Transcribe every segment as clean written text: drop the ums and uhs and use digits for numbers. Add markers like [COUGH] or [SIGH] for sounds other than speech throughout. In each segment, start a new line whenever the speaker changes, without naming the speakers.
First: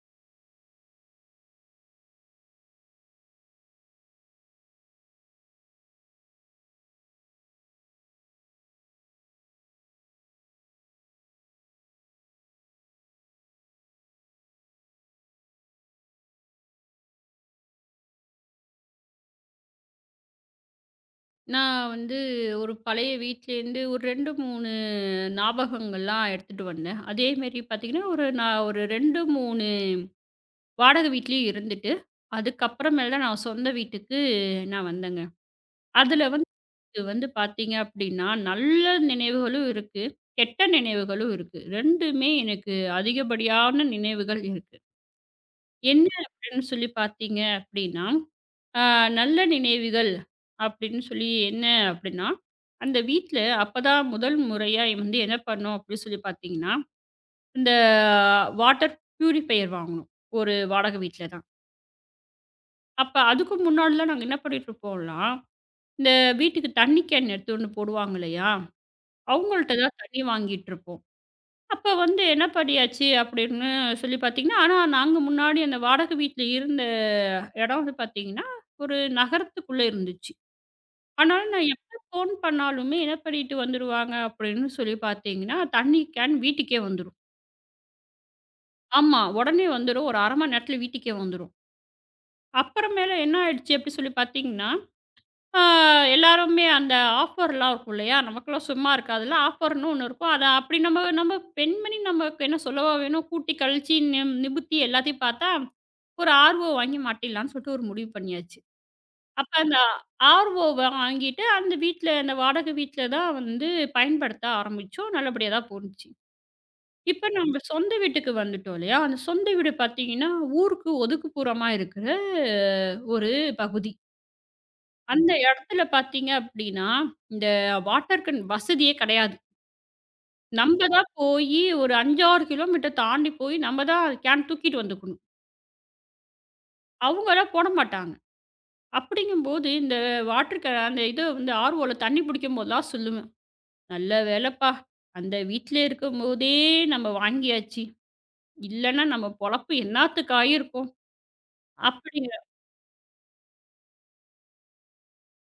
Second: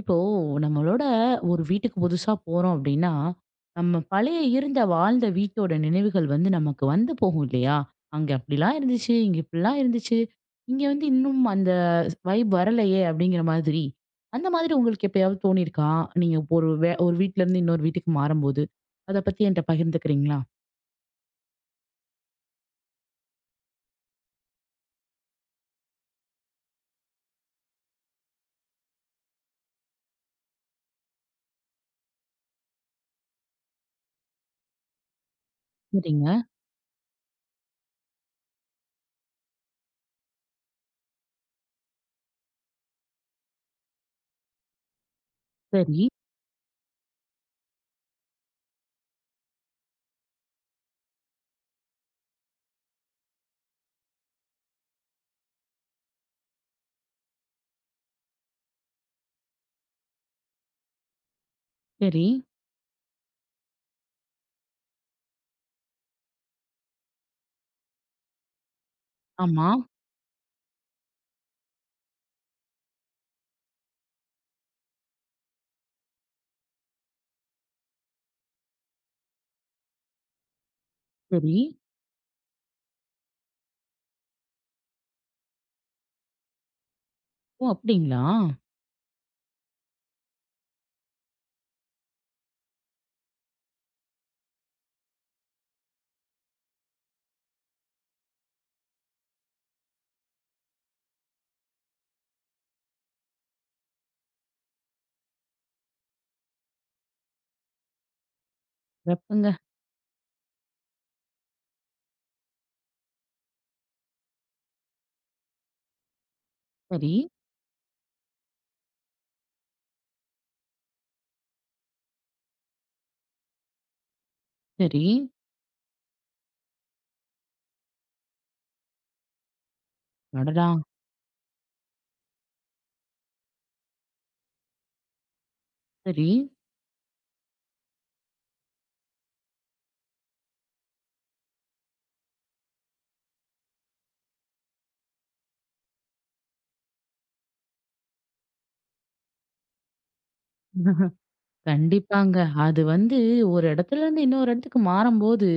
இப்போ நம்மளோட ஒரு வீட்டுக்கு புதுசா போறோம் அப்படின்னா, நம்ம பழைய இருந்த வாழ்ந்த வீட்டோட நினைவுகள் வந்து நமக்கு வந்து போகும் இல்லையா? அங்க அப்படிலாம் இருந்துச்சு, இங்க இப்படிலாம் இருந்துச்சு, இங்க வந்து இன்னும் அந்த வரலையே அப்படிங்கிற மாதிரி. அந்த மாதிரி உங்களுக்கு எப்பயாவது தோணியிருக்கா? நீங்க இப்போ ஒரு வீட்ல இருந்து இன்னொரு வீட்டுக்கு மாறும்போது, அத பத்தி என்கிட்ட பகிர்ந்துக்கிறீங்களா?
நான் வந்து ஒரு பழைய வீட்லேருந்து ஒரு 2, 3 ஞாபகங்கள்லாம் எடுத்துட்டு வந்தேன். அதேமாரி பார்த்தீங்கன்னா, ஒரு நான் ஒரு 2, 3 வாடகை வீட்லயும் இருந்துட்டு, அதுக்கப்புறமேல் தான் நான் சொந்த வீட்டுக்கு நான் வந்தேங்க. அதில
சரிங்க.
வந்து வந்து பார்த்தீங்க அப்டின்னா, நல்ல நினைவுகளும் இருக்கு, கெட்ட நினைவுகளும் இருக்கு. 2மே எனக்கு அதிகப்படியான நினைவுகள் இருக்கு. என்ன
சரி,
அப்படின்னு சொல்லி பார்த்தீங்க அப்படின்னா, அ நல்ல நினைவுகள் அப்படின்னு சொல்லி என்ன அப்படின்னா, அந்த வீட்ல அப்பதான் முதல் முறையா வந்து என்ன பண்ணோம் அப்படின்னு சொல்லி பார்த்தீங்கன்னா, இந்த வாட்டர் பியூரிஃபையர் வாங்குனோம். ஒரு வாடகை வீட்ல தான்.
சரி.
அப்ப அதுக்கு முன்னாடிலாம் நாங்க என்ன பண்ணிட்டு இருப்போம்னா, இந்த வீட்டுக்கு தண்ணி கேன் எடுத்துட்டு வந்து போடுவாங்க இல்லையா?
ஆமா.
அவங்கள்ட்ட தான் தண்ணி வாங்கிட்டு இருப்போம். அப்ப வந்து என்ன படியாச்சு அப்படின்னு சொல்லி பார்த்தீங்கன்னா, ஆனா நாங்க முன்னாடி அந்த வாடகை வீட்ல இருந்த இடம் வந்து பார்த்தீங்கன்னா, ஒரு நகரத்துக்குள்ள இருந்துச்சு. அதனால
சரி.
நான் எப்ப ஃபோன் பண்ணாலுமே என்ன பண்ணிட்டு வந்துருவாங்க அப்படின்னு சொல்லி பார்த்தீங்கன்னா, தண்ணி கேன் வீட்டுக்கே வந்துரும்.
ஓ! அப்படிங்களா?
ஆமா. உடனே வந்துரும். ஒரு 1/2 மணி நேரத்துல வீட்டுக்கே வந்துரும். அப்புறமேல என்ன ஆயிடுச்சு அப்படி சொல்லி பார்த்தீங்கன்னா, ஆ, எல்லாருமே அந்த ஆஃபர்லாம் இருக்கும் இல்லையா? நமக்கெல்லாம் சும்மா இருக்காதுல்ல. ஆஃபர்ன்னு ஒண்ணு இருக்கும். அத அப்படி நம்ம நம்ம பெண்மணி நமக்கு என்ன சொல்லவா வேணும்? கூட்டி கழிச்சு நிமித்தி எல்லாத்தையும் பார்த்தா, ஒரு ஆர்ஓ வாங்கி மாட்டிடலான்னு சொல்லிட்டு ஒரு முடிவு பண்ணியாச்சு.
சிறப்புங்க.
அப்ப அந்த ஆர்ஓ வாங்கிட்டு அந்த வீட்ல அந்த வாடகை வீட்ல தான் வந்து பயன்படுத்த ஆரம்பிச்சோம். நல்லபடியா தான் போணுச்சு.
சரி,
இப்ப நம்ம சொந்த வீட்டுக்கு வந்துட்டோம் இல்லையா? அந்த சொந்த வீடு பார்த்தீங்கன்னா, ஊருக்கு ஒதுக்குப்புறமா இருக்கிற ஒரு பகுதி.
சரி.
அந்த இடத்துல பார்த்தீங்க அப்படின்னா, இந்த வாட்டர் கேன் வசதியே கிடையாது.
அடடா!
நம்ம தான் போயி ஒரு 5, 6 கிலோமீட்டர் தாண்டி போய் நம்ம தான் கேன் தூக்கிட்டு வந்துக்கணும்.
சரி.
அவங்கலாம் போட மாட்டாங்க. அப்படிங்கும்போது இந்த வாட்டர் கேன் அந்த இத வந்து ஆர்வோல தண்ணி பிடிக்கும்போதெல்லாம் சொல்லுவேன். "நல்ல வேலைப்பா, அந்த வீட்ல இருக்கும்போதே நம்ம வாங்கியாச்சு. இல்லன்னா நம்ம பொழப்பு என்னாத்துக்கு ஆயிருக்கும்."
[LAUGHS] கண்டிப்பாங்க.
அப்படிங்கிற
அது வந்து ஒரு இடத்துல இருந்து இன்னொரு இடத்துக்கு மாறும்போது,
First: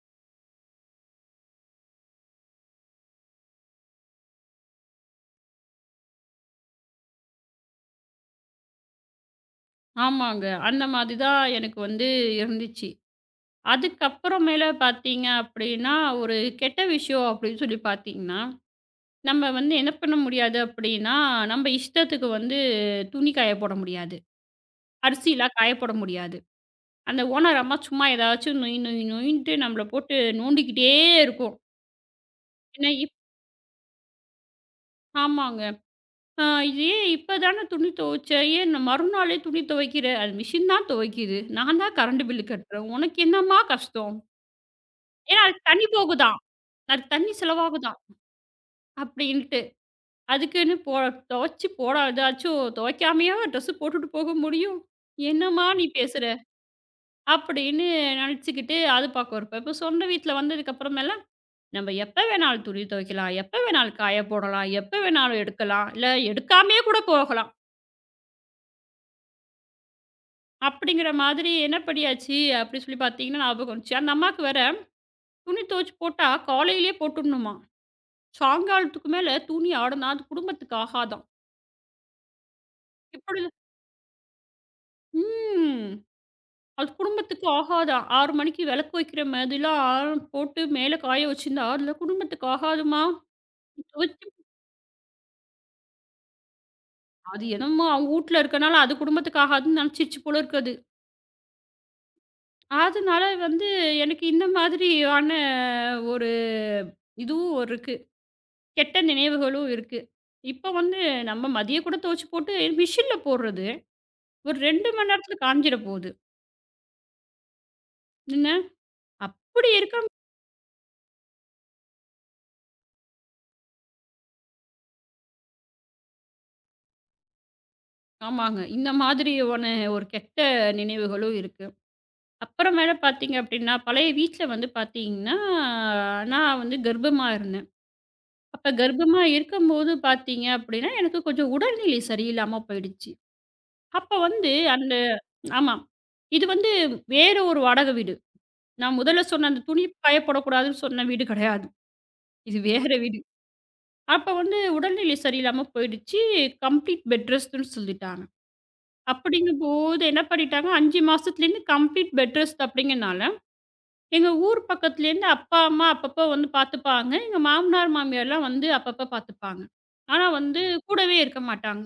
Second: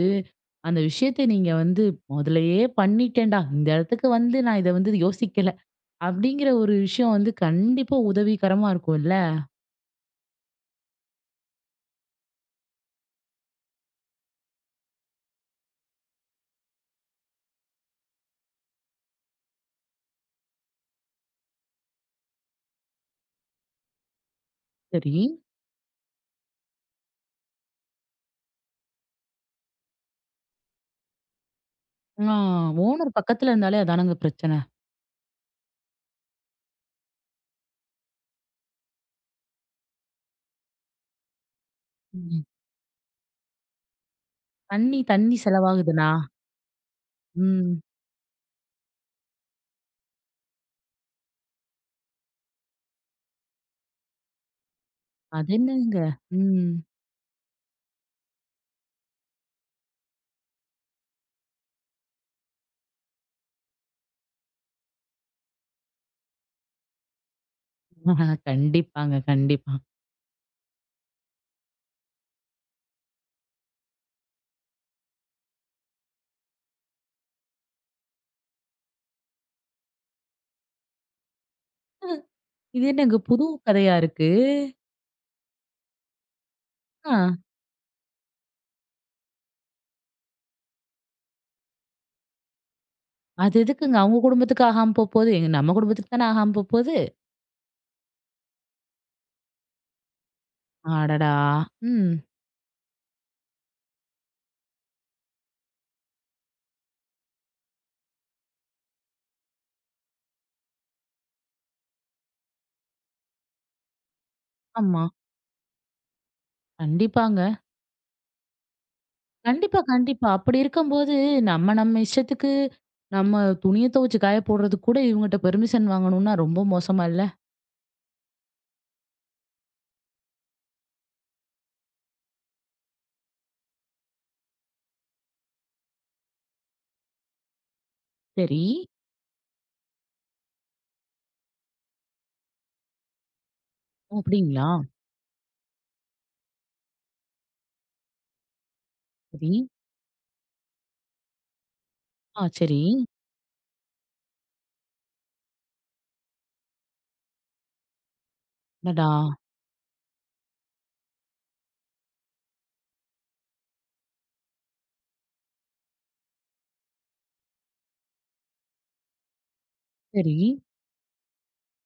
அந்த விஷயத்த நீங்க வந்து "முதல்லயே பண்ணிட்டேன்டா. இந்த இடத்துக்கு வந்து நான் இத வந்து யோசிக்கல." அப்படிங்கிற ஒரு விஷயம் வந்து கண்டிப்பா உதவிகரமா இருக்கும்ல.
ஆமாங்க. அந்த மாதிரி தான் எனக்கு வந்து இருந்துச்சு. அதுக்கப்புறமேல பார்த்தீங்க அப்படின்னா, ஒரு கெட்ட விஷயம் அப்படின்னு சொல்லி பார்த்தீங்கன்னா, நம்ம வந்து என்ன பண்ண முடியாது அப்படின்னா, நம்ம இஷ்டத்துக்கு வந்து துணி காய போட முடியாது.
சரி.
அரிசிலாம் காய போட முடியாது. அந்த ஓனர் அம்மா சும்மா ஏதாச்சும் நொய் நொய் நொயின்ட்டு நம்மள போட்டு நோண்டிக்கிட்டே இருக்கும்.
ஆ,
ஏன்னா இப்
ஓனர் பக்கத்துல இருந்தாலே அதானங்க பிரச்சனை.
ஆமாங்க. "ஆ இது ஏன் இப்ப தானே துணி துவைச்ச? ஏன் நான் மறுநாளே துணி துவைக்கிற? அது மிஷின் தான் துவைக்குது. நான் தான் கரண்ட்
ம்.
பில் கட்டுறேன். உனக்கு என்னம்மா கஷ்டம்?"
தண்ணி தண்ணி
ஏன்னா அதுக்கு தண்ணி
செலவாகுதுனா?
போகுதாம். அதுக்கு தண்ணி
ம்.
செலவாகுதாம் அப்படின்ட்டு. அதுக்குன்னு போ துவைச்சு போடா ஏதாச்சும் துவைக்காமயா ட்ரெஸ்ஸு போட்டுட்டு போக முடியும்?
அது
என்னம்மா நீ
என்னங்க?
பேசுற?
ம்.
அப்படின்னு நினச்சுக்கிட்டு அது பார்க்க இருப்பேன். இப்போ சொந்த வீட்ல வந்ததுக்கப்புறமெல்லாம், நம்ம எப்ப வேணாலும் துணி துவைக்கலாம், எப்ப வேணாலும் காய போடலாம், எப்ப வேணாலும் எடுக்கலாம், இல்ல எடுக்காமயே கூட போகலாம்.
[LAUGHS] கண்டிப்பாங்க, கண்டிப்பா.
அப்படிங்கிற மாதிரி என்ன படியாச்சு அப்படி சொல்லி பார்த்தீங்கன்னா ஞாபகம் வந்துச்சு. அந்த அம்மாவுக்கு வேற துணி துவைச்சு போட்டா காலையிலேயே போட்டுடணுமாம். சாயங்காலத்துக்கு மேல துணி ஆடனா அது குடும்பத்துக்கு ஆகாதாம்.
இது என்னங்க
இப்படி
புது கதையா இருக்கு?
ம். அது
ஆ,
குடும்பத்துக்கு ஆகாதா? 6 மணிக்கு விளக்கு வைக்கிற மாதிரிலாம் ஆரம் போட்டு மேலே காய வச்சிருந்தா, அதுல குடும்பத்துக்கு ஆகாதும்மா.
அது எதுக்குங்க அவங்க
துவைச்சு
குடும்பத்துக்கு ஆகாம போப்போது? எங்க நம்ம குடும்பத்துக்கு தானே ஆகாம போப்போது?
அது என்னமோ அவங்க வூட்ல இருக்கனால அது குடும்பத்துக்கு ஆகாதுன்னு நினச்சிருச்சு போல இருக்கு அது.
அடடா! ம்.
அதனால வந்து எனக்கு இந்த மாதிரியான ஒரு இதுவும் இருக்கு. கெட்ட நினைவுகளும் இருக்கு. இப்ப வந்து நம்ம மதியம் கூட துவைச்சு போட்டு மிஷின்ல போடுறது. ஒரு 2
ஆமா.
மணி நேரத்துல காஞ்சிட போகுது.
கண்டிப்பாங்க.
என்ன? அப்படி
கண்டிப்பா,
இருக்க
கண்டிப்பா. அப்படி இருக்கும்போது, நம்ம நம்ம இஷ்டத்துக்கு நம்ம துணிய துவச்சு காய போடுறதுக்கு கூட இவங்கட்ட பெர்மிஷன் வாங்கணும்னா ரொம்ப மோசமா இல்ல?
ஆமாங்க. இந்த மாதிரியான ஒரு கெட்ட நினைவுகளும் இருக்கு. அப்புறமேல பார்த்தீங்க அப்படின்னா, பழைய வீட்ல வந்து பார்த்தீங்கன்னா, நான் வந்து கர்ப்பமா இருந்தேன்.
சரி.
அப்ப கர்ப்பமா இருக்கும்போது பார்த்தீங்க அப்படின்னா, எனக்கு கொஞ்சம் உடல்நிலை சரியில்லாம போயிடுச்சு. அப்ப
ஓ!
வந்து
அப்படிங்களா?
அந்த ஆமா. இது வந்து வேற ஒரு வாடகை வீடு. நான் முதல்ல சொன்ன
சரி.
அந்த துணி காய போடக்கூடாதுன்னு சொன்ன வீடு கிடையாது.
ஆ,
இது
சரி.
வேற வீடு. அப்ப வந்து உடல்நிலை சரியில்லாம போயிடுச்சு. கம்ப்ளீட் பெட் ரெஸ்ட்ன்னு சொல்லிட்டாங்க.
அடடா!
அப்படிங்கும்போது என்ன பண்ணிட்டாங்க, 5 மாசத்துலேருந்து கம்ப்ளீட் பெட் ரெஸ்ட் அப்படிங்கிறனால எங்க ஊர் பக்கத்துலேருந்து அப்பா, அம்மா அப்பப்போ வந்து பார்த்துப்பாங்க. எங்க மாமனார், மாமியார்லாம் வந்து அப்பப்போ பார்த்துப்பாங்க. ஆனா
சரி.
வந்து கூடவே இருக்க மாட்டாங்க.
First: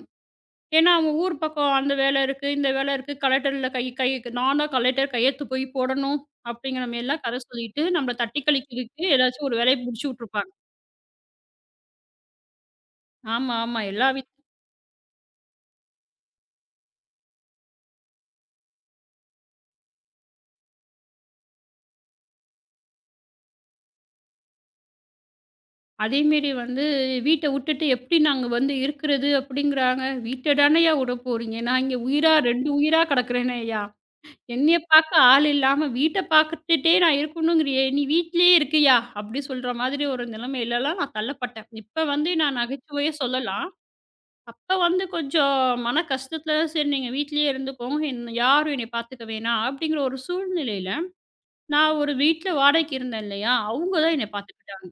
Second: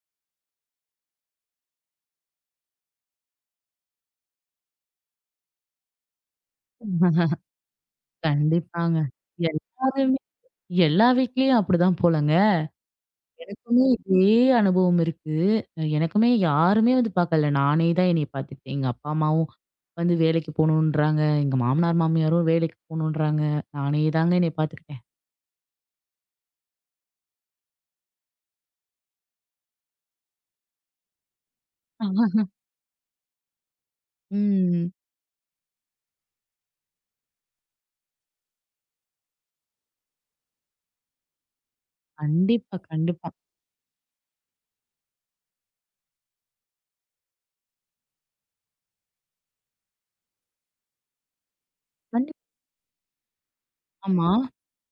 ஏன்னா, அவங்க ஊர் பக்கம் அந்த வேலை இருக்கு, இந்த வேலை இருக்கு. கலெக்டர்ல கை கை நான் தான் கலெக்டர் கையெழுத்து போய் போடணும் அப்படிங்கிற மாரிலாம் கதை சொல்லிட்டு, நம்மள தட்டி
கண்டிப்பாங்க.
கழிக்கிறதுக்கு ஏதாச்சும் ஒரு வேலைய முடிச்சு
எல்லாருமே
விட்டுருப்பாங்க.
எல்லா வீட்லயும் அப்படிதான் போலங்க.
ஆமா, ஆமா.
எனக்குமே
எல்லா வீட்
இதே அனுபவம் இருக்கு. எனக்குமே யாருமே வந்து பார்க்கல. நானே தான் என்னைய பார்த்துக்கிட்டேன். எங்க அப்பா, அம்மாவும் வந்து வேலைக்கு போணுன்றாங்க. எங்க மாமனார், மாமியாரும் வேலைக்கு போணுன்றாங்க. நானே தாங்க என்னைய பார்த்துக்கிட்டேன்.
அதேமாரி வந்து வீட்ட விட்டுட்டு எப்படி நாங்க வந்து இருக்கிறது அப்படிங்கிறாங்க. வீட்ட தானய்யா விட போறீங்க? நான் இங்க உயிரா 2 உயிரா கிடக்கிறேனேய்யா! என்னைய
ம்.
பாக்க ஆள் இல்லாம வீட்ட பாத்துட்டே நான் இருக்கணுங்கிறியே! நீ வீட்லயே இருக்கியா? அப்டி சொல்ற மாதிரி ஒரு நிலைமையிலலாம் நான் தள்ளப்பட்டேன். இப்ப வந்து நான்
கண்டிப்பா,
நகைச்சுவையா
கண்டிப்பா.
சொல்லலாம். அப்ப வந்து கொஞ்சம் மன கஷ்டத்துல, "சரி நீங்க வீட்லயே இருந்துக்கோங்க. என்ன யாரும் என்னைய பாத்துக்க வேணாம்." அப்டிங்கிற ஒரு சூழ்நிலையில நான் ஒரு
கண்டிப்
வீட்ல வாடகைக்கு இருந்தேன் இல்லையா? அவங்க தான்
ஆமா.
என்னைய பாத்துக்கிட்டாங்க.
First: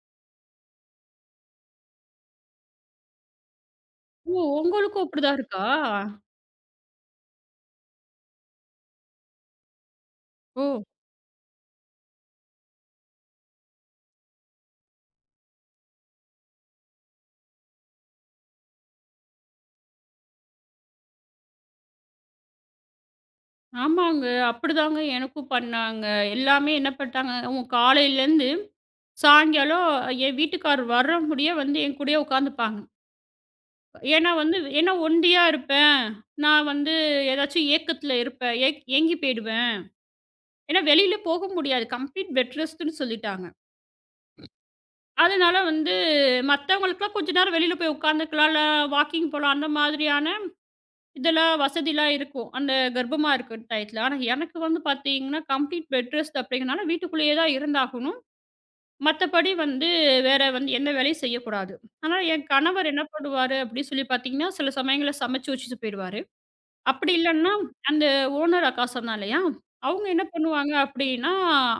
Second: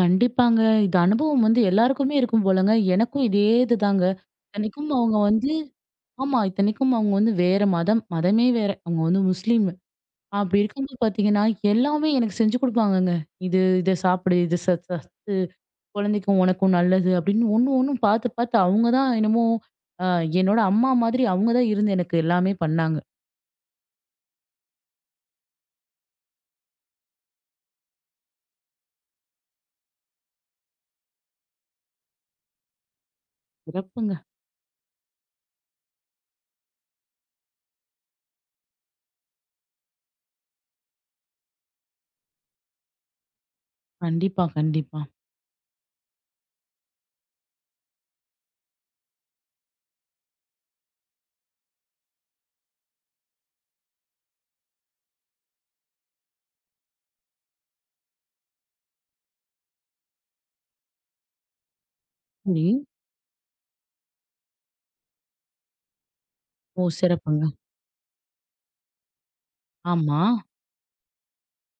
கண்டிப்பாங்க. இது அனுபவம் வந்து எல்லாருக்குமே இருக்கும் போலங்க. எனக்கும் இதே இதுதாங்க.
"ஓ!
இத்தனைக்கும்
உங்களுக்கும்
அவங்க
அப்டிதான்
வந்து
இருக்கா?"
ஆமா. இத்தனைக்கும் அவங்க வந்து வேற மதம். மதமே வேற. அவங்க வந்து முஸ்லீம். அப்படி
"ஓ!
இருக்கும்போது பார்த்தீங்கன்னா, எல்லாமே எனக்கு செஞ்சு குடுப்பாங்கங்க. "இது இத சாப்பிடு, இது சத்து குழந்தைக்கும் உனக்கும் நல்லது" அப்படின்னு ஒண்ணும் பார்த்து பார்த்து அவங்க தான் என்னமோ அ என்னோட அம்மா மாதிரி அவங்க தான் இருந்து எனக்கு எல்லாமே பண்ணாங்க.
ஆமாங்க. அப்டிதாங்க எனக்கும் பண்ணாங்க. எல்லாமே என்ன பண்ட்டாங்க, உன் காலையிலருந்து சாயங்காலம் என் வீட்டுக்காரர் வர்ற முடிய வந்து என் கூடயே உட்காந்துப்பாங்க.
சிறப்புங்க.
ஏன்னா ஒண்டியா இருப்பேன். நான் வந்து ஏதாச்சும் ஏக்கத்துல இருப்பேன். ஏங்கி போயிடுவேன். ஏன்னா வெளியில போக முடியாது. கம்ப்ளீட் பெட் ரெஸ்ட்ன்னு சொல்லிட்டாங்க.
கண்டிப்பா, கண்டிப்பா.
அதனால வந்து மத்தவங்களுக்குலாம் கொஞ்ச நேரம் வெளியில போய் உட்காந்துக்கலாம். இல்ல வாக்கிங் போலாம். அந்த மாதிரியான இதெல்லாம் வசதிலாம் இருக்கும். அந்த கர்ப்பமா இருக்கிற டயத்துல. ஆனா எனக்கு வந்து பார்த்தீங்கன்னா, கம்ப்ளீட் பெட் ரெஸ்ட் அப்படிங்கிறனால வீட்டுக்குள்ளேயே தான் இருந்தாகணும். மத்தபடி வந்து வேற வந்து எந்த வேலையும் செய்யக்கூடாது. ஆனா, என்
சரி.
கணவர் என்ன பண்ணுவாரு அப்படின்னு சொல்லி பார்த்தீங்கன்னா, சில சமயங்கள்ல சமைச்சு வச்சுட்டு போயிருவாரு.
ஓ!
அப்படி
சிறப்புங்க.
இல்லன்னா, அந்த ஓனர் அக்கா சொன்னா இல்லையா? அவங்க
ஆமா.
என்ன பண்ணுவாங்க அப்படின்னா,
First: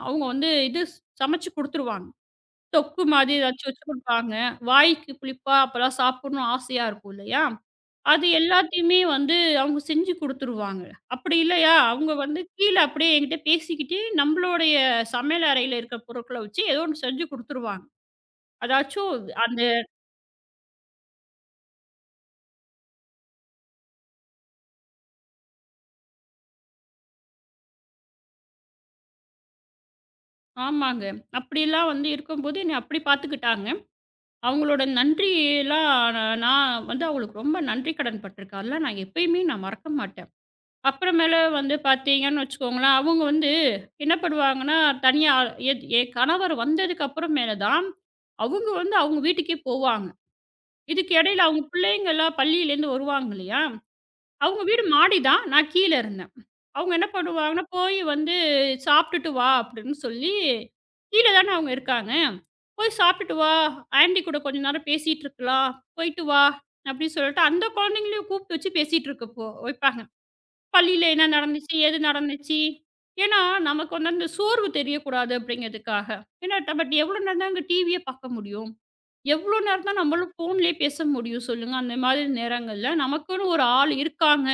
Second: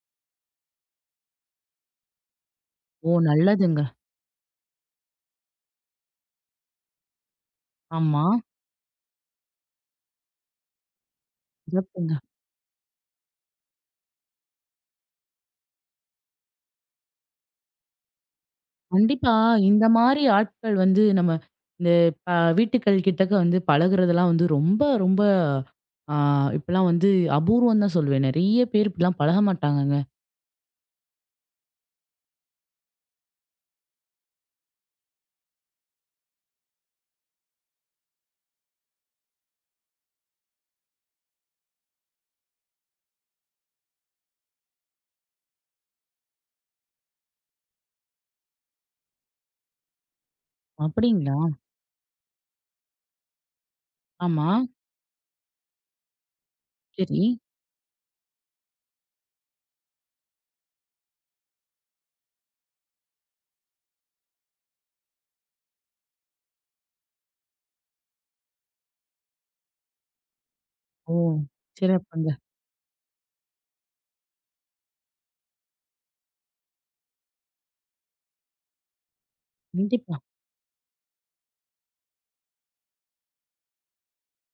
அவங்க வந்து இது சமைச்சு குடுத்துருவாங்க. தொக்கு
ஓ!
மாதிரி ஏதாச்சும்
நல்லதுங்க.
வச்சு குடுப்பாங்க. வாய்க்கு புளிப்பா அப்பலாம் சாப்பிடணும்னு ஆசையா இருக்கும் இல்லையா? அது
ஆமா.
எல்லாத்தையுமே வந்து அவங்க செஞ்சு குடுத்துருவாங்க. அப்படி இல்லையா, அவங்க
சிறப்புங்க.
வந்து கீழ அப்படியே என்கிட்ட பேசிக்கிட்டே, நம்மளுடைய சமையல் அறையில இருக்கிற பொருட்கள வச்சு ஏதோ ஒண்ணு செஞ்சு குடுத்துருவாங்க. அதாச்சும்
கண்டிப்பா.
அந்த
இந்த மாரி ஆட்கள் வந்து நம்ம இந்த ப வீட்டுக்கள் கிட்டக்க வந்து பழகுறதெல்லாம் வந்து ரொம்ப ஆ இப்பலாம் வந்து அபூர்வம் தான் சொல்லுவேன். நெறைய பேர் இப்படிலாம் பழக மாட்டாங்கங்க.
ஆமாங்க. அப்படிலாம் வந்து இருக்கும்போது என்னை அப்படி பார்த்துக்கிட்டாங்க. அவங்களோட நன்றிலாம் நான் நான் வந்து அவங்களுக்கு ரொம்ப நன்றி கடன் பட்டுருக்கேன். அதெல்லாம் நான் எப்பயுமே நான் மறக்க மாட்டேன். அப்புறமேல வந்து பார்த்தீங்கன்னு வச்சுக்கோங்களேன், அவங்க வந்து என்ன பண்ணுவாங்கன்னா, தனியா என் என் கணவர் வந்ததுக்கு அப்புறமேல தான், அவங்க வந்து அவங்க வீட்டுக்கே போவாங்க. இதுக்கு
அப்படிங்களா?
இடையில அவங்க பிள்ளைங்கலாம் பள்ளியிலேருந்து வருவாங்க இல்லையா?
ஆமா.
அவங்க வீடு மாடி தான். நான் கீழ இருந்தேன். அவங்க என்ன
சரி.
பண்ணுவாங்கன்னா, "போய் வந்து சாப்பிட்டுட்டு வா" அப்படின்னு சொல்லி, கீழ தானே அவங்க இருக்காங்க. "போய் சாப்பிட்டுட்டு வா, ஆன்டி கூட கொஞ்ச நேரம் பேசிட்டு இருக்கலாம், போயிட்டு வா" அப்படின்னு சொல்லிட்டு அந்த குழந்தைங்களையும் கூப்பிட்டு வச்சு பேசிட்டு இருக்க போ வைப்பாங்க. பள்ளியில
ஓ!
என்ன நடந்துச்சு, எது
சிறப்புங்க.
நடந்துச்சு. ஏன்னா, நமக்கு வந்து அந்த சோர்வு தெரியக்கூடாது அப்படிங்கிறதுக்காக. ஏன்னா, பட் எவ்வளோ நேரம் தான் அங்க டிவியே பார்க்க முடியும்? எவ்வளோ நேரம் தான்
கண்டிப்பா.
நம்மளும் ஃபோன்லயே பேச முடியும் சொல்லுங்க? அந்த மாதிரி நேரங்கள்ல நமக்குன்னு ஒரு ஆள் இருக்காங்க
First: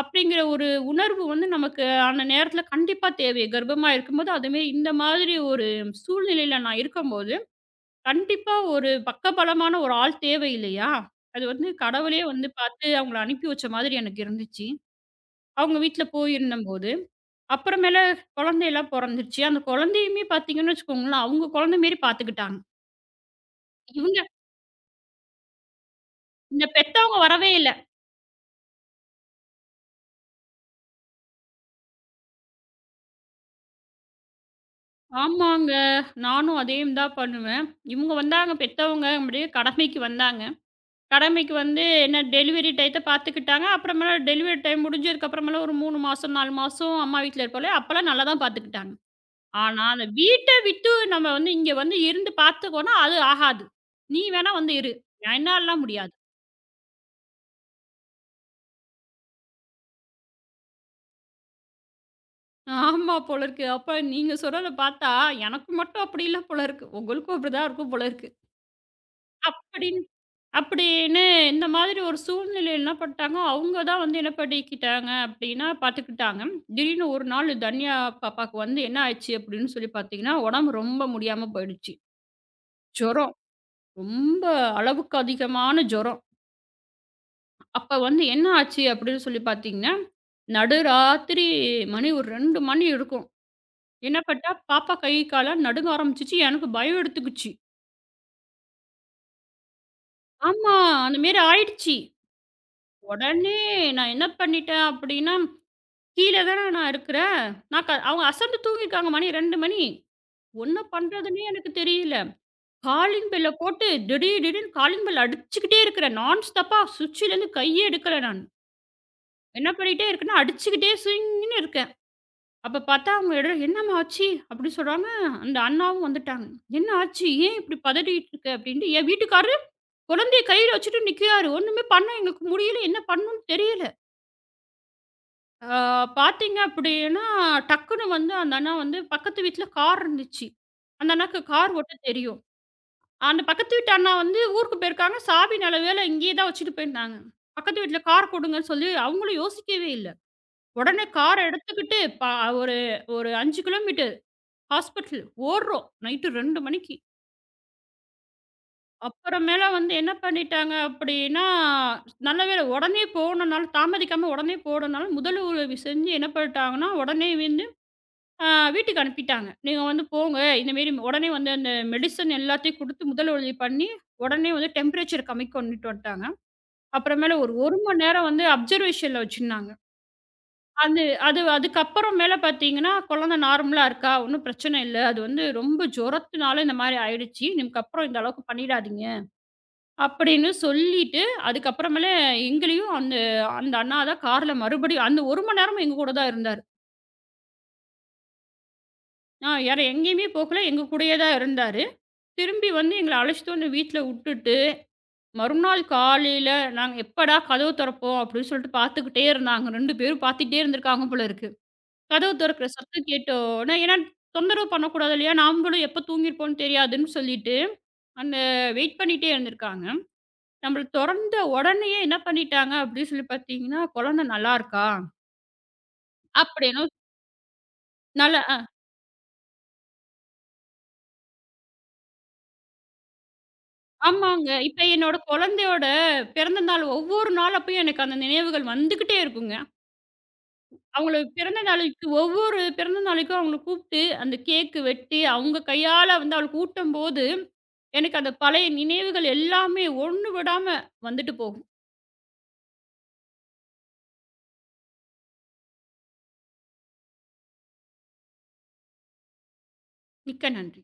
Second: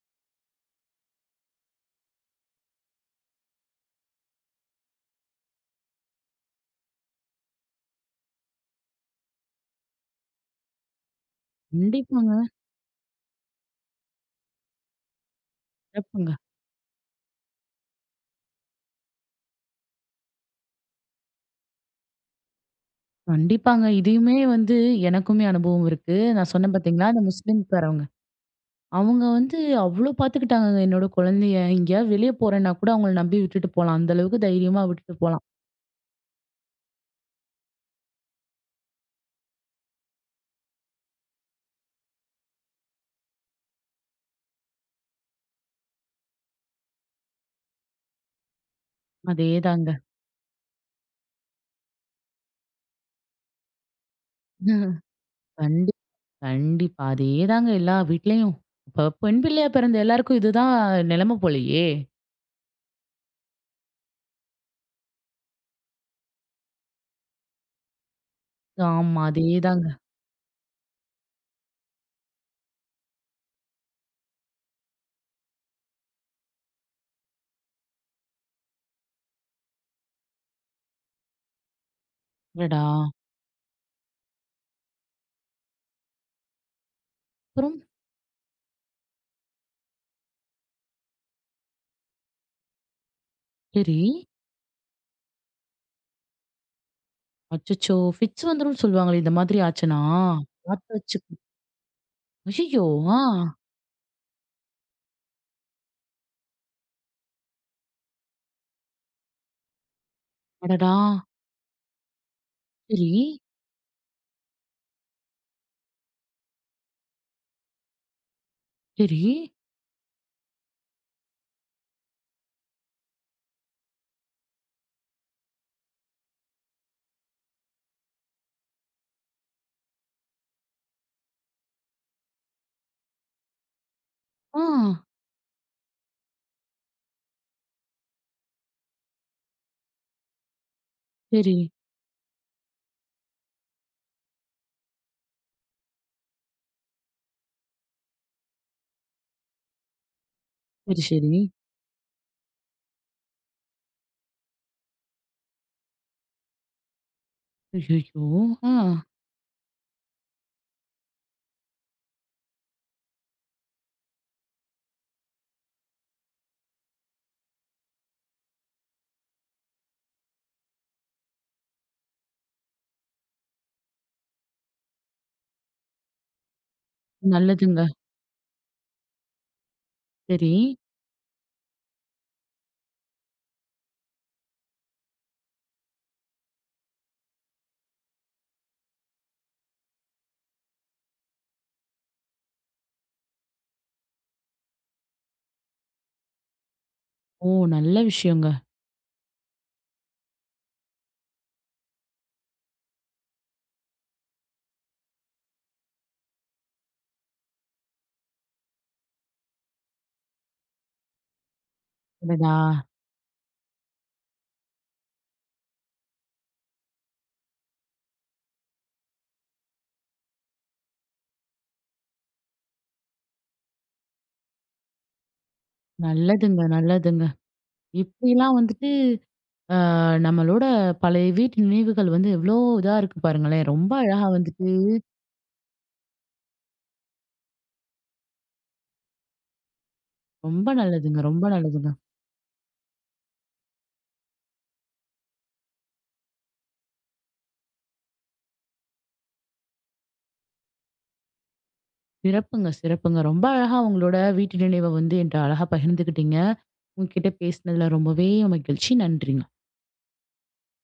அப்படிங்கிற ஒரு உணர்வு வந்து நமக்கு அந்த நேரத்துல கண்டிப்பா தேவை. கர்ப்பமா இருக்கும்போது, அதுமாரி இந்த மாதிரி ஒரு சூழ்நிலையில நான் இருக்கும்போது, கண்டிப்பா ஒரு பக்கபலமான ஒரு ஆள் தேவை இல்லையா? அது வந்து கடவுளே
கண்டிப்பாங்க.
வந்து பார்த்து அவங்கள அனுப்பி வச்ச மாதிரி எனக்கு இருந்துச்சு. அவங்க வீட்ல
சிறப்புங்க.
போயிருந்தம்போது, அப்புறமேல குழந்தையெல்லாம் பொறந்துருச்சு. அந்த குழந்தையுமே பார்த்தீங்கன்னு வச்சுக்கோங்களேன், அவங்க குழந்த மாரி பார்த்துக்கிட்டாங்க.
கண்டிப்பாங்க.
இவங்க
இதையுமே வந்து எனக்குமே அனுபவம் இருக்கு. நான்
இந்த
சொன்னேன் பார்த்தீங்களா,
பெத்தவங்க
அந்த
வரவே இல்ல.
முஸ்லிம்காரவங்க. அவங்க வந்து அவ்ளோ பார்த்துக்கிட்டாங்கங்க என்னோட குழந்தைய. எங்கேயாவது வெளிய போறேன்னா கூட அவங்கள நம்பி விட்டுட்டு போலாம். அந்த அளவுக்கு தைரியமா விட்டுட்டு போலாம்.
ஆமாங்க. நானும் அதேம் தான் பண்ணுவேன். இவங்க வந்தாங்க பெத்தவங்க, அப்படியே கடமைக்கு வந்தாங்க. கடமைக்கு வந்து என்ன டெலிவரி டயத்த பார்த்துக்கிட்டாங்க. அப்புறமேல டெலிவரி டைம் முடிஞ்சதுக்கு அப்புறமேல ஒரு 3 மாசம், 4 மாசம் அம்மா வீட்ல இருப்போம்ல, அப்பலாம் நல்லா தான் பார்த்துக்கிட்டாங்க. ஆனா,
அதேதாங்க.
அந்த வீட்ட விட்டு நம்ம வந்து இங்க வந்து இருந்து பார்த்துக்கோன்னா, அது ஆகாது. நீ வேணா வந்து இரு. என்னாலலாம்
கண்டி
முடியாது.
கண்டிப்பா. அதேதாங்க எல்லா வீட்லயும். இப்ப பெண் பிள்ளையா பிறந்த எல்லாருக்கும் இதுதான் நிலைமை போலயே!
ஆமா போல இருக்கு. அப்ப நீங்க சொல்றத பார்த்தா, எனக்கு மட்டும் அப்படி இல்ல போல இருக்கு. உங்களுக்கும் அப்படிதான் இருக்கும் போல இருக்கு.
ஆமா.
அப்படி
அதேதாங்க.
அப்படின்னு இந்த மாதிரி ஒரு சூழ்நிலையில என்ன பண்ணிட்டாங்க, அவங்க தான் வந்து என்ன பண்ணிக்கிட்டாங்க அப்படின்னா பார்த்துக்கிட்டாங்க. திடீர்னு ஒரு நாள் தன்யா பாப்பாக்கு வந்து என்ன ஆயிடுச்சு அப்படின்னு சொல்லி பார்த்தீங்கன்னா, உடம்பு ரொம்ப முடியாம போயிடுச்சு.
அடடா!
ஜுரம் ரொம்ப அளவுக்கு அதிகமான ஜுரம்.
அப்புறம்
அப்ப வந்து என்ன ஆச்சு அப்படின்னு சொல்லி பார்த்தீங்கன்னா, நடுராத்திரி மணி ஒரு 2 மணி இருக்கும்.
சரி.
என்ன பண்ணிட்டா, பாப்பா கால்லாம் நடுங்க ஆரம்பிச்சுச்சு. எனக்கு பயம் எடுத்துக்குச்சு.
அச்சச்சோ! ஃபிட்ஸ் வந்துரும்ன்னு சொல்லுவாங்களே! இந்த மாதிரி ஆச்சுன்னா?
ஆமா,
பார்த்து
அந்த
வச்சுக்க
மாரி ஆயிடுச்சு.
ஐயய்யோ! ஆ.
உடனே நான் என்ன பண்ணிட்டேன் அப்படின்னா கீழ தானே நான் இருக்கிறேன். நான் க அவங்க அசந்து தூங்கியிருக்காங்க மணி 2 மணி. ஒண்ண
அடடா!
பண்றதுன்னே எனக்கு தெரியல.
சரி,
காலிங் பெல்ல போட்டு திடீர்னு காலிங் பெல் அடிச்சுக்கிட்டே இருக்கிறேன். நான் ஸ்டாப்பா சுவிட்சுலேருந்து கையே எடுக்கல நான்.
சரி.
என்ன பண்ணிட்டே இருக்கேன்னா, அடிச்சுக்கிட்டே சுயின்னு இருக்கேன். அப்ப பார்த்தா அவங்க "என்னம்மா ஆச்சு?" அப்படின்னு சொல்றாங்க. அந்த அண்ணாவும் வந்துட்டாங்க. "என்ன ஆச்சு? ஏன் இப்படி பதறிட்டு இருக்க?" அப்படின்ட்டு என் வீட்டுக்காரரு குழந்தைய கையில வச்சுட்டு நிக்கிறாரு. ஒண்ணுமே பண்ண எங்களுக்கு முடியல. என்ன பண்ணணும்னு தெரியல.
ஆ.
ஆ பார்த்தீங்க அப்படின்னா, டக்குனு வந்து அந்த அண்ணா வந்து பக்கத்து வீட்ல கார் இருந்துச்சு. அந்த அண்ணாக்கு
சரி,
கார் ஓட்ட தெரியும். அந்த பக்கத்து வீட்டு அண்ணா வந்து ஊருக்கு போயிருக்காங்க. சாவி நல்ல வேளை இங்கேயே தான் வச்சுட்டு போயிருந்தாங்க. பக்கத்து வீட்ல கார் கொடுங்கன்னு சொல்லி அவங்களும் யோசிக்கவே இல்ல.
சரி,
உடனே
சரி.
கார் எடுத்துக்கிட்டு ப ஒரு ஒரு 5 கிலோமீட்டர் ஹாஸ்பிட்டல் ஓடுறோம். நைட்டு 2 மணிக்கு.
ஐயய்யோ! ஆ.
அப்புறமேல வந்து என்ன பண்ணிட்டாங்க அப்படின்னா, நல்ல வேளை உடனே போனனால தாமதிக்காம உடனே போனனால முதல் உதவி செஞ்சு என்ன பண்ணிட்டாங்கன்னா, உடனே ஆ வீட்டுக்கு அனுப்பிட்டாங்க. "நீங்க வந்து போங்க. இந்த மாரி உடனே வந்து அந்த மெடிசன் எல்லாத்தையும் குடுத்து முதல் உதவி பண்ணி, உடனே வந்து டெம்பரேச்சர் கம்மி கொண்டுட்டு வந்துட்டாங்க." அப்புறமேல ஒரு 1
நல்லதுங்க.
மணி நேரம் வந்து அப்சர்வேஷன்ல வச்சிருந்தாங்க.
சரி.
அது அது அதுக்கப்புறம் மேல பார்த்தீங்கன்னா, குழந்தை நார்மலா இருக்கா, ஒண்ணும் பிரச்சனை இல்ல. அது வந்து ரொம்ப ஜுரத்தினால இந்த மாரி ஆயிடுச்சு. இதுக்கப்புறம் இந்த அளவுக்கு பண்ணிடாதீங்க. அப்படின்னு சொல்லிட்டு, அதுக்கப்புறமேல எங்களையும் அந்த அந்த அண்ணா தான் கார்ல மறுபடியும் அந்த 1 மணி நேரமும் எங்க கூட தான் இருந்தாரு.
ஓ! நல்ல விஷயங்க.
வேற எங்கேயுமே போகல. எங்க கூடயே தான் இருந்தாரு. திரும்பி வந்து எங்கள அழைச்சிட்டு வந்து வீட்ல உட்டுட்டு, மறுநாள் காலையில நாங்க எப்படா கதவு தொறப்போம் அப்படின்னு சொல்லிட்டு பார்த்துக்கிட்டே இருந்தாங்க. 2 பேரும் பார்த்துட்டே இருந்திருக்காங்க போல இருக்கு. கதவு
அடடா!
தொறக்கிற சத்தம் கேட்டோனே ஏன்னா தொந்தரவு பண்ணக்கூடாது இல்லையா? நாமளும் எப்ப தூங்கியிருப்போம்னு தெரியாதுன்னு சொல்லிட்டு, அந்த வெயிட் பண்ணிட்டே இருந்திருக்காங்க. நம்மள தொறந்த உடனேயே என்ன பண்ணிட்டாங்க அப்படின்னு சொல்லி பார்த்தீங்கன்னா, "குழந்தை நல்லா இருக்கா?"
நல்லதுங்க,
அப்படின்னு
நல்லதுங்க.
நல்லா அ
இப்படிலாம் வந்துட்டு ஆ நம்மளோட பழைய வீட்டு நினைவுகள் வந்து எவ்ளோ இதா இருக்கு பாருங்களேன்! ரொம்ப அழகா
ஆமாங்க.
வந்துட்டு
இப்ப என்னோட குழந்தையோட பிறந்த நாள் ஒவ்வொரு நாள் அப்பயும் எனக்கு அந்த நினைவுகள் வந்துகிட்டே இருக்குங்க.
ரொம்ப
அவங்கள
நல்லதுங்க, ரொம்ப
பிறந்த
நல்லதுங்க.
நாளைக்கு ஒவ்வொரு பிறந்த நாளைக்கும் அவங்கள கூப்பிட்டு, அந்த கேக்கு வெட்டி, அவங்க கையால வந்து அவளுக்கு ஊட்டும்போது, எனக்கு அந்த பழைய நினைவுகள் எல்லாமே ஒண்ணு விடாம வந்துட்டு போகும்.
சிறப்புங்க, சிறப்புங்க. ரொம்ப அழகா உங்களோட வீட்டு நினைவ வந்து என்ட்ட அழகா பகிர்ந்துக்கிட்டீங்க. உங்ககிட்ட பேசினதுல ரொம்பவே மகிழ்ச்சி. நன்றிங்க.
மிக்க நன்றி.